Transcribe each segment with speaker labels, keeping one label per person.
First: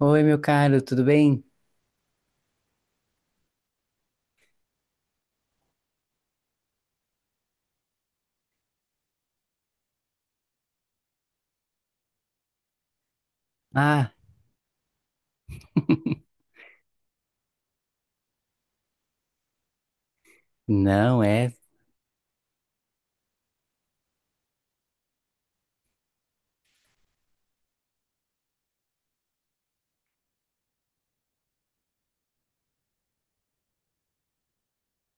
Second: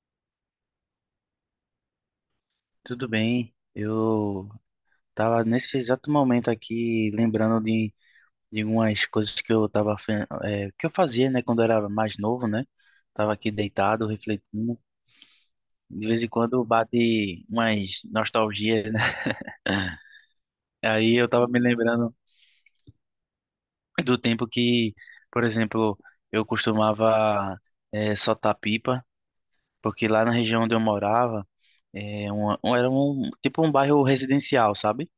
Speaker 1: Oi, meu caro, tudo bem?
Speaker 2: Tudo bem, eu tava nesse exato momento aqui lembrando de umas coisas que eu que eu fazia, né, quando eu era mais novo, né? Tava aqui deitado,
Speaker 1: Ah,
Speaker 2: refletindo. De vez em quando bate umas nostalgias, né? Aí
Speaker 1: não
Speaker 2: eu tava
Speaker 1: é.
Speaker 2: me lembrando do tempo que, por exemplo, eu costumava soltar pipa, porque lá na região onde eu morava, era um tipo um bairro residencial, sabe?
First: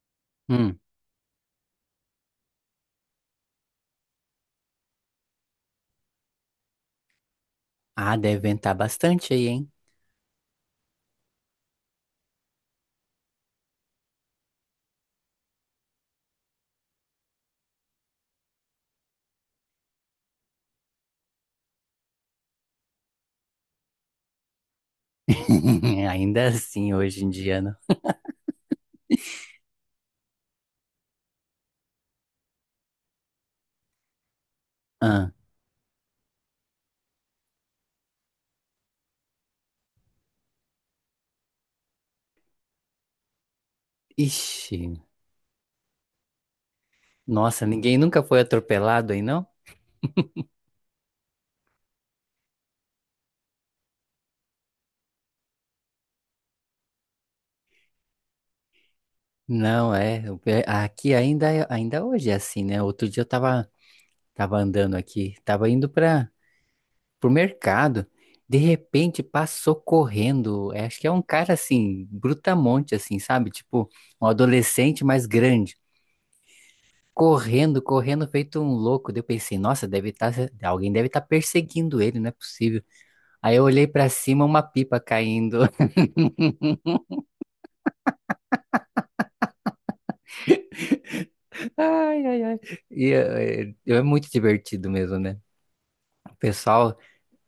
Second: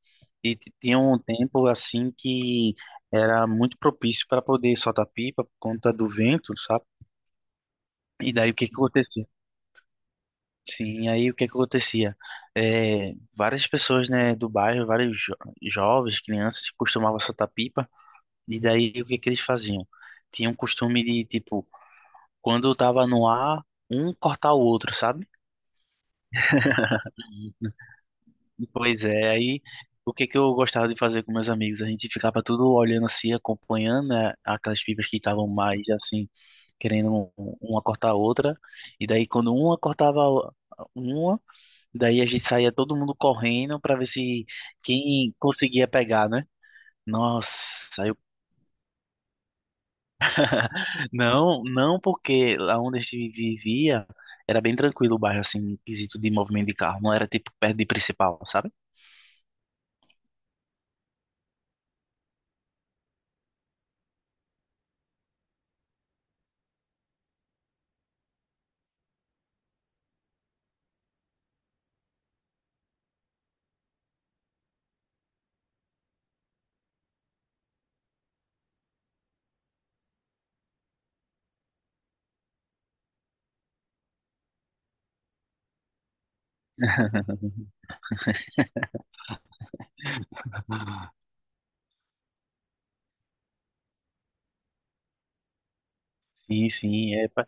Speaker 2: E
Speaker 1: Hum.
Speaker 2: tinha um tempo assim que era muito propício para poder soltar pipa por conta do vento, sabe?
Speaker 1: Ah,
Speaker 2: E
Speaker 1: deve
Speaker 2: daí o que
Speaker 1: ventar
Speaker 2: que acontecia?
Speaker 1: bastante aí, hein?
Speaker 2: Sim, aí o que que acontecia? É, várias pessoas, né, do bairro, jovens, crianças, costumavam soltar pipa. E daí o que que eles faziam? Tinha um costume de, tipo, quando tava no ar, um cortar o outro, sabe?
Speaker 1: Ainda assim, hoje em dia, não.
Speaker 2: Pois é, aí o que que eu gostava de fazer com meus amigos? A gente ficava tudo olhando assim, acompanhando, né, aquelas pipas que
Speaker 1: Ah,
Speaker 2: estavam mais assim, querendo uma cortar a outra. E daí quando uma cortava uma, daí a gente saía todo mundo correndo para ver se
Speaker 1: ixi,
Speaker 2: quem conseguia pegar, né?
Speaker 1: nossa, ninguém
Speaker 2: Nossa,
Speaker 1: nunca foi atropelado aí, não?
Speaker 2: não, não porque lá onde a gente vivia era bem tranquilo o bairro, assim, em quesito de movimento de carro. Não era tipo perto de principal, sabe?
Speaker 1: Não, é. Aqui ainda, ainda hoje é assim, né? Outro dia eu tava, tava andando aqui, tava indo para pro mercado. De repente passou correndo. Acho que é um cara assim, brutamonte, assim, sabe? Tipo, um adolescente mais grande, correndo, correndo, feito um louco. Daí eu pensei, nossa, deve estar, alguém deve estar perseguindo ele, não é possível. Aí eu olhei pra cima, uma pipa caindo. Ai, ai, ai. E é muito divertido mesmo, né? O
Speaker 2: Sim,
Speaker 1: pessoal,
Speaker 2: sim, é.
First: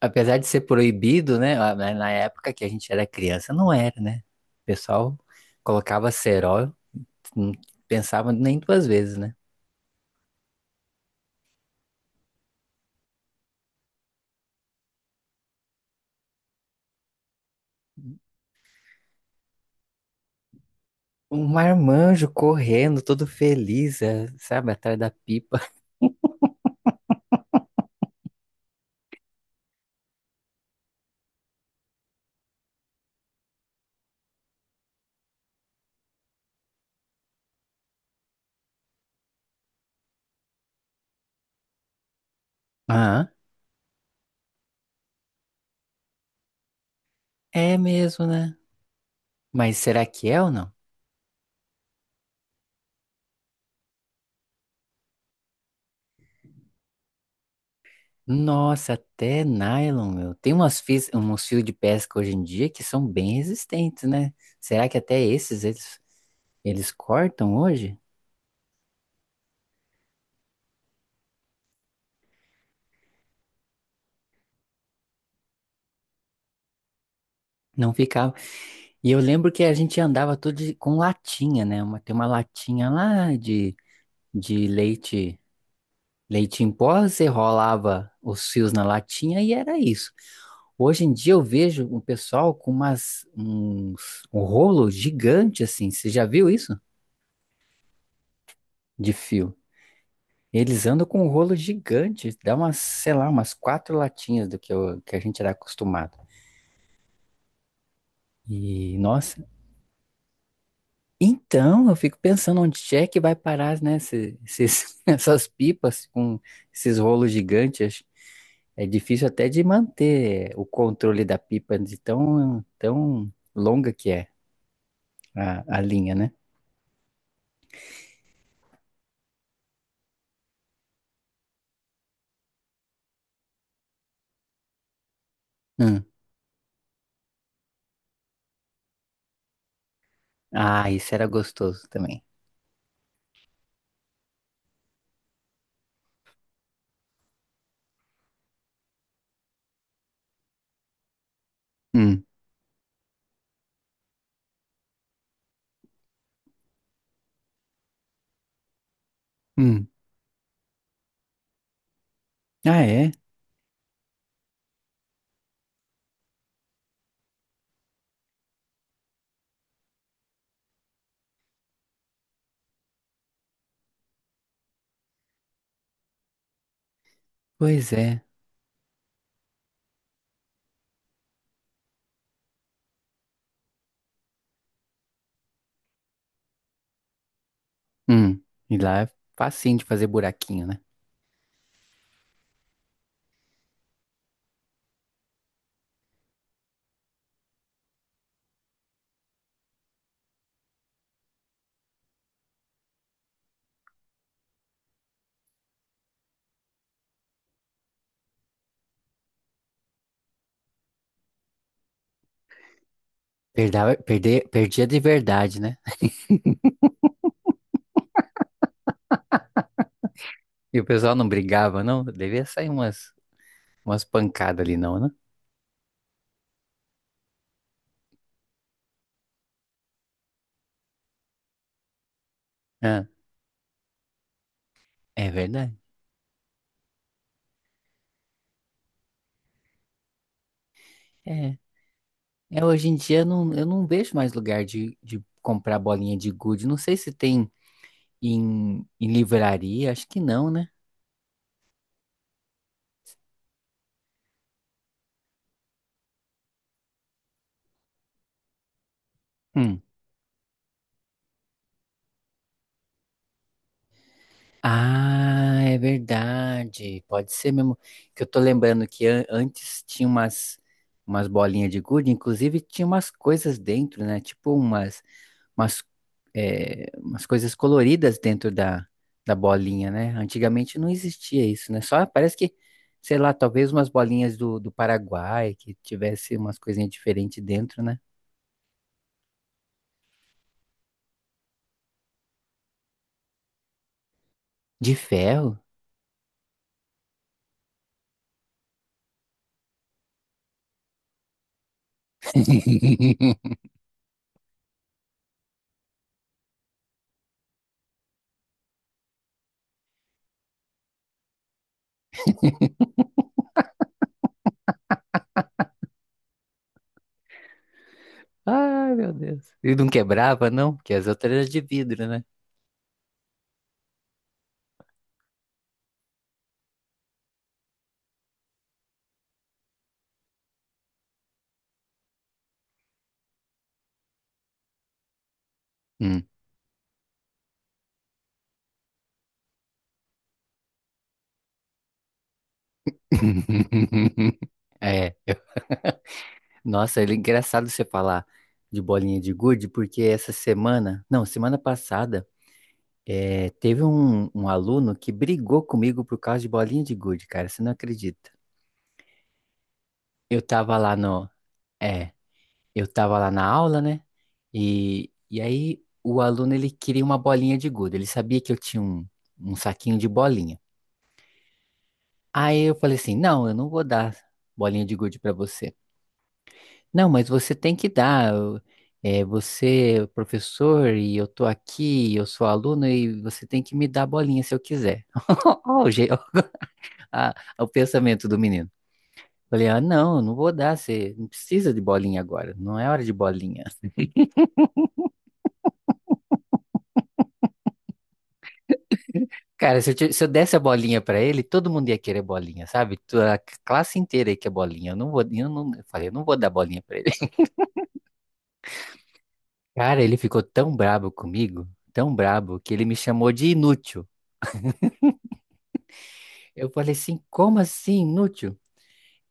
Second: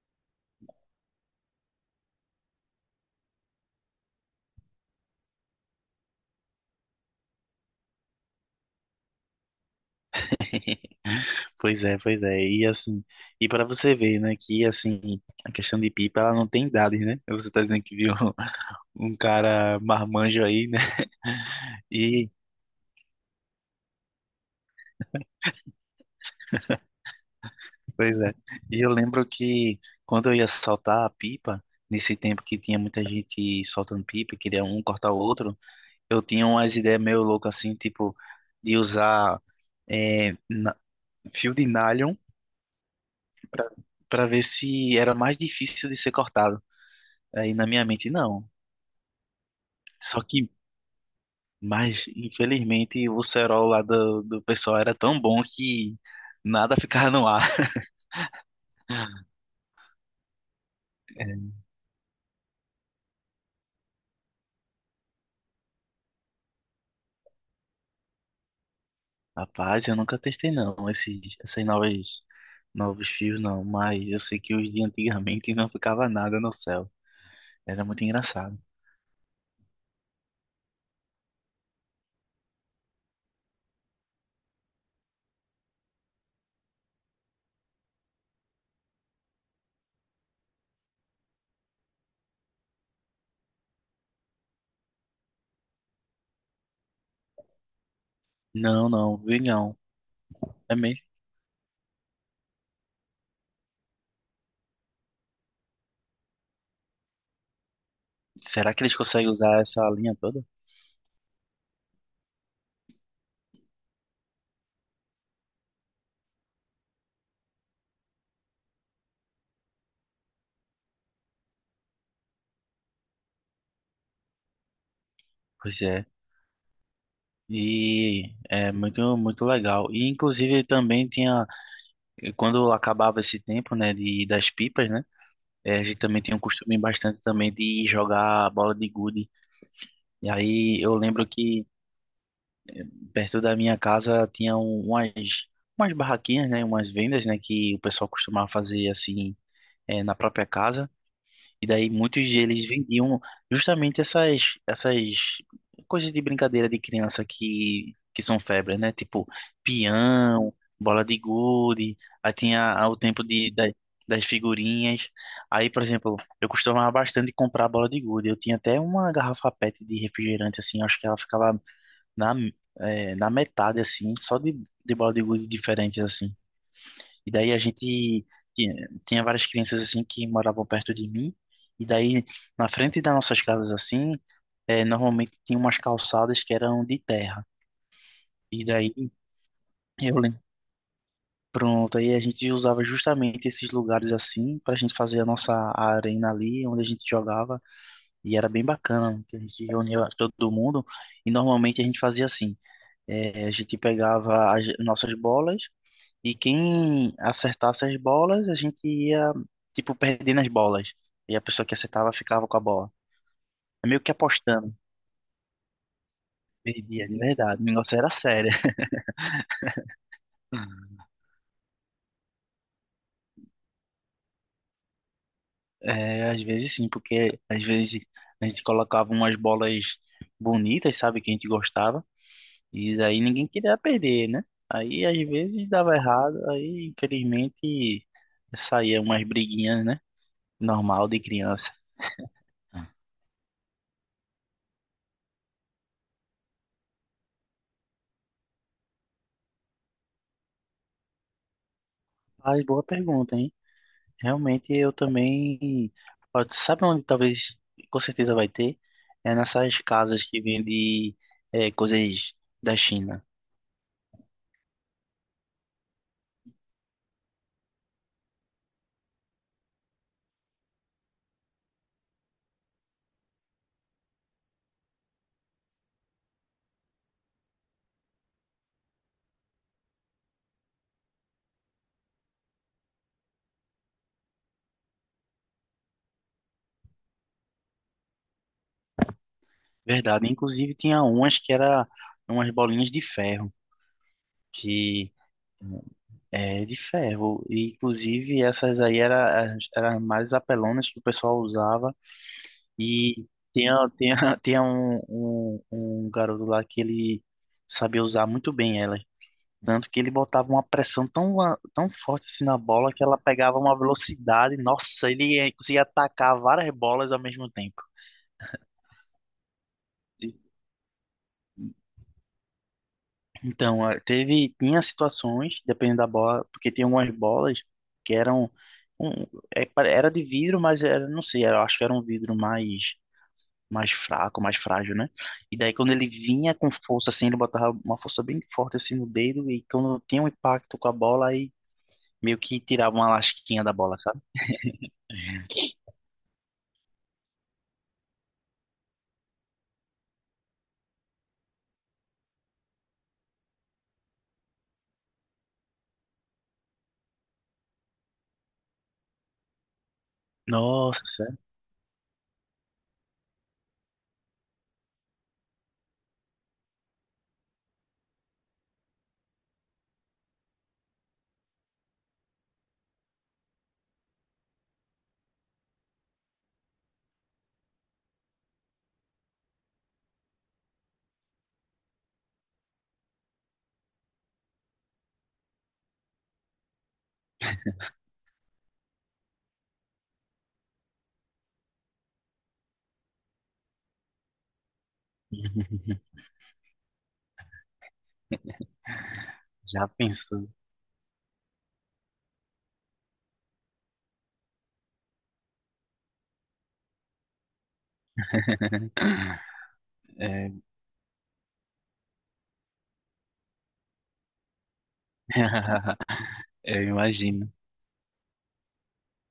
Speaker 1: apesar de ser proibido, né? Na época que a gente era criança, não era, né? O pessoal colocava cerol, não pensava nem duas vezes, né?
Speaker 2: Pois é, pois é. E assim, e para você ver, né, que assim, a questão de pipa, ela não tem idade, né? Você tá dizendo que viu um cara marmanjo aí, né?
Speaker 1: Um marmanjo
Speaker 2: E
Speaker 1: correndo, todo feliz, sabe, atrás da pipa.
Speaker 2: pois é. E eu lembro que quando eu ia soltar a pipa, nesse tempo que tinha muita gente soltando pipa, e queria um cortar o outro, eu tinha umas ideias meio loucas assim, tipo, de usar eh, na- fio de nylon
Speaker 1: Aham.
Speaker 2: para para ver se era mais difícil de ser cortado. Aí na
Speaker 1: É
Speaker 2: minha mente,
Speaker 1: mesmo,
Speaker 2: não.
Speaker 1: né? Mas será
Speaker 2: Só
Speaker 1: que é
Speaker 2: que,
Speaker 1: ou não?
Speaker 2: mas infelizmente o cerol lá do pessoal era tão bom que nada ficava no ar.
Speaker 1: Nossa, até nylon, meu. Tem umas fios, uns fios de pesca hoje em dia que são bem resistentes, né? Será que até eles cortam hoje?
Speaker 2: Rapaz, eu nunca testei não, esses, essas novas novos fios não, mas eu sei que os de antigamente não ficava nada no céu. Era
Speaker 1: Não
Speaker 2: muito
Speaker 1: ficava.
Speaker 2: engraçado.
Speaker 1: E eu lembro que a gente andava tudo com latinha, né? Uma, tem uma latinha lá de leite, leite em pó, você rolava os fios na latinha e era isso. Hoje em dia eu vejo um pessoal com um rolo gigante assim. Você já viu isso?
Speaker 2: Não,
Speaker 1: De
Speaker 2: não, vi
Speaker 1: fio.
Speaker 2: não. É
Speaker 1: Eles
Speaker 2: mesmo.
Speaker 1: andam com um rolo gigante, dá umas, sei lá, umas quatro latinhas do que a gente era acostumado.
Speaker 2: Será que eles
Speaker 1: E,
Speaker 2: conseguem
Speaker 1: nossa,
Speaker 2: usar essa linha toda?
Speaker 1: então eu fico pensando onde é que vai parar, né, essas pipas com esses rolos gigantes. Acho- É difícil até de manter o controle da pipa de tão longa que é a
Speaker 2: Pois é.
Speaker 1: linha, né?
Speaker 2: E é muito, muito legal. E inclusive também tinha, quando acabava esse tempo, né, de, das pipas, né? A gente
Speaker 1: Hum.
Speaker 2: também tinha um costume bastante também de jogar bola de gude. E aí
Speaker 1: Ah,
Speaker 2: eu
Speaker 1: isso era
Speaker 2: lembro que
Speaker 1: gostoso também.
Speaker 2: eh, perto da minha casa tinha umas barraquinhas, né, umas vendas, né, que o pessoal costumava fazer assim na própria casa. E daí
Speaker 1: Hum.
Speaker 2: muitos deles vendiam justamente essas coisas de brincadeira de criança que são febre, né? Tipo
Speaker 1: Hum.
Speaker 2: pião, bola de gude, aí tinha
Speaker 1: Ah,
Speaker 2: ah, o
Speaker 1: é?
Speaker 2: tempo de das figurinhas. Aí, por exemplo, eu costumava bastante comprar bola de gude. Eu tinha até uma garrafa PET de refrigerante, assim, acho que ela ficava na, na metade, assim, só de bola de gude diferentes, assim. E daí a
Speaker 1: Pois é.
Speaker 2: gente tinha várias crianças assim que moravam perto de mim. E daí na frente das nossas casas assim, normalmente tinha umas calçadas que eram de terra.
Speaker 1: Hum.
Speaker 2: E
Speaker 1: E
Speaker 2: daí
Speaker 1: lá é facinho de fazer
Speaker 2: eu lembro.
Speaker 1: buraquinho, né?
Speaker 2: Pronto, aí a gente usava justamente esses lugares assim para a gente fazer a nossa arena ali, onde a gente jogava, e era bem bacana, que a gente reunia todo mundo, e normalmente a gente fazia assim, a gente pegava as nossas bolas. E quem acertasse as bolas, a gente ia, tipo, perdendo as bolas. E a pessoa que acertava ficava com a bola. É meio que apostando.
Speaker 1: Perdia de verdade, né?
Speaker 2: Perdia, de verdade. O negócio era sério.
Speaker 1: E o pessoal não brigava, não? Devia sair umas, umas pancadas ali, não, né?
Speaker 2: É, às vezes sim, porque às vezes a gente colocava umas bolas bonitas, sabe, que a gente gostava, e
Speaker 1: Ah,
Speaker 2: daí ninguém queria perder, né? Aí às
Speaker 1: é
Speaker 2: vezes
Speaker 1: verdade.
Speaker 2: dava errado, aí infelizmente saía umas briguinhas, né? Normal de
Speaker 1: É.
Speaker 2: criança.
Speaker 1: É, hoje em dia eu não vejo mais lugar de comprar bolinha de gude. Não sei se tem em, em livraria, acho que não, né?
Speaker 2: Mas boa pergunta, hein? Realmente eu também. Ó, sabe onde talvez, com certeza vai ter? É nessas
Speaker 1: Hum.
Speaker 2: casas que vendem é, coisas da China.
Speaker 1: Ah, é verdade. Pode ser mesmo. Que eu tô lembrando que antes tinha umas, umas bolinhas de gude, inclusive tinha umas coisas dentro, né? Tipo umas, umas, umas coisas coloridas dentro da, da bolinha, né? Antigamente não existia isso, né? Só parece que, sei lá, talvez umas bolinhas do, do Paraguai que tivesse umas coisinhas diferentes dentro, né?
Speaker 2: Verdade. Inclusive tinha umas que era umas bolinhas de ferro.
Speaker 1: De
Speaker 2: Que
Speaker 1: ferro?
Speaker 2: é de ferro. E, inclusive essas aí eram as mais apelonas que o pessoal usava. E tinha, tinha, tinha um garoto lá que ele sabia usar muito bem elas. Tanto que ele botava uma pressão tão, tão forte assim na bola que ela pegava uma velocidade. Nossa, ele conseguia atacar várias bolas ao mesmo tempo.
Speaker 1: Ai, meu Deus. E não quebrava, não? Porque as outras eram de vidro, né?
Speaker 2: Então, tinha situações, dependendo da bola, porque tinha algumas bolas que eram, um, era de vidro, mas era, não sei, era, acho que era um vidro mais, mais fraco, mais frágil, né? E daí quando ele
Speaker 1: Hum.
Speaker 2: vinha com força assim, ele botava uma força bem forte assim no dedo e quando tinha um impacto com a bola, aí meio que tirava uma lasquinha da bola, sabe?
Speaker 1: É. Nossa, é engraçado você falar de bolinha de gude, porque essa semana, não, semana passada, teve um, um aluno que brigou comigo por causa de bolinha de gude, cara, você não acredita. Eu tava lá
Speaker 2: Nossa,
Speaker 1: no, é, eu tava lá na aula, né? E aí o aluno, ele queria uma bolinha de gude, ele sabia que eu tinha um, um saquinho de bolinha. Aí eu falei assim, não, eu não vou dar bolinha de gude pra você. Não, mas você tem que dar. É, você é o professor e eu tô aqui, eu sou aluno e você tem que me dar bolinha se eu quiser. Ó, o pensamento do menino. Falei, ah, não, eu não vou dar, você não precisa de bolinha agora, não é hora de bolinha. Cara,
Speaker 2: já
Speaker 1: se eu
Speaker 2: pensou?
Speaker 1: desse a bolinha pra ele, todo mundo ia querer bolinha, sabe? Classe inteira ia querer bolinha. Eu falei, eu não vou dar bolinha pra ele. Cara, ele ficou
Speaker 2: É,
Speaker 1: tão brabo comigo, tão brabo, que ele me chamou de inútil. Eu
Speaker 2: eu
Speaker 1: falei assim,
Speaker 2: imagino.
Speaker 1: como assim, inútil?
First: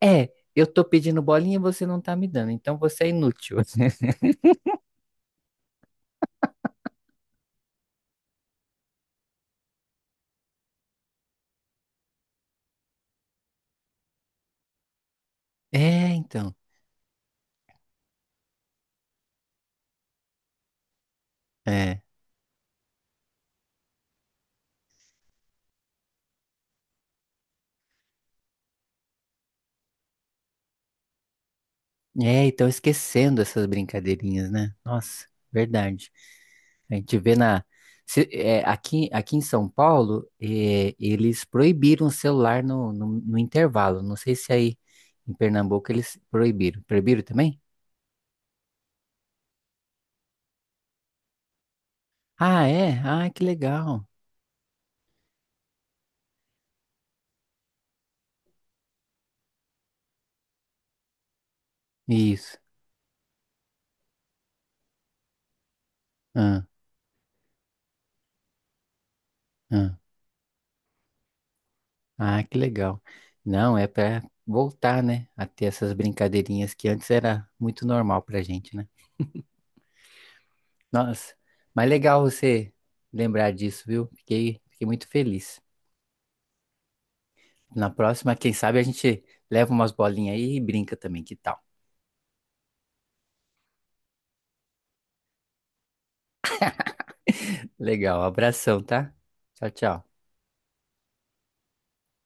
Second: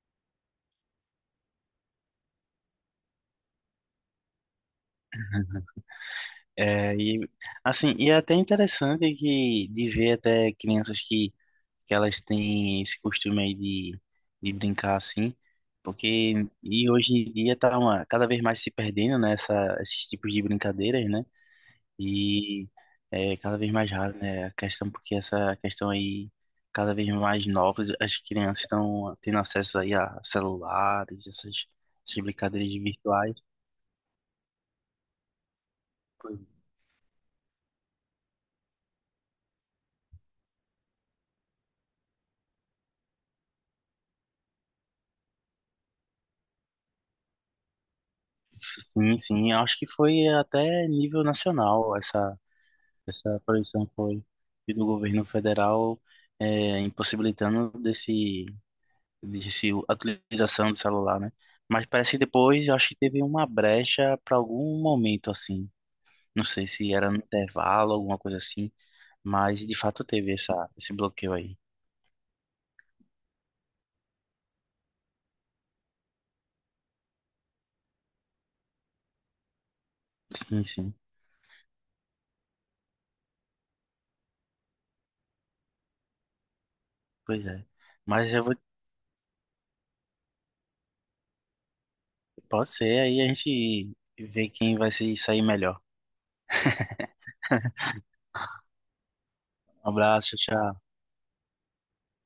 Speaker 1: É, eu tô pedindo bolinha e você não tá me dando, então você é inútil.
Speaker 2: É, e, assim, e é até interessante que, de ver até crianças que elas têm esse costume aí de brincar assim,
Speaker 1: É,
Speaker 2: porque
Speaker 1: então.
Speaker 2: e hoje em dia tá uma, cada vez mais se perdendo, né, esses tipos de brincadeiras, né?
Speaker 1: É.
Speaker 2: E é cada vez mais raro, né? A questão, porque essa questão aí, cada vez mais novas, as crianças estão tendo acesso aí a celulares, essas
Speaker 1: É, então
Speaker 2: brincadeiras virtuais.
Speaker 1: esquecendo essas brincadeirinhas, né? Nossa, verdade.
Speaker 2: Pois,
Speaker 1: A gente vê na. Aqui, aqui em São Paulo, eles proibiram o celular no intervalo. Não sei se aí em Pernambuco eles proibiram. Proibiram também?
Speaker 2: sim, sim, acho que foi até nível nacional essa,
Speaker 1: Ah, é? Ah,
Speaker 2: essa
Speaker 1: que
Speaker 2: proibição
Speaker 1: legal.
Speaker 2: foi do governo federal é, impossibilitando desse a utilização do celular, né? Mas parece que
Speaker 1: Isso.
Speaker 2: depois, acho que teve uma brecha para algum momento, assim, não
Speaker 1: Ah,
Speaker 2: sei se era no intervalo, alguma coisa assim, mas de
Speaker 1: ah.
Speaker 2: fato teve essa, esse bloqueio aí.
Speaker 1: Ah, que legal. Não, é para voltar, né, a ter essas brincadeirinhas que antes era muito normal pra gente, né?
Speaker 2: Sim, sim,
Speaker 1: Nossa, mas legal você lembrar disso, viu? Fiquei, fiquei muito feliz.
Speaker 2: pois é.
Speaker 1: Na
Speaker 2: Mas
Speaker 1: próxima,
Speaker 2: eu
Speaker 1: quem
Speaker 2: vou,
Speaker 1: sabe a gente leva umas bolinhas aí e brinca também, que tal?
Speaker 2: pode ser, aí a gente vê quem vai se sair melhor.
Speaker 1: Legal, abração, tá? Tchau,
Speaker 2: Um
Speaker 1: tchau.
Speaker 2: abraço, tchau.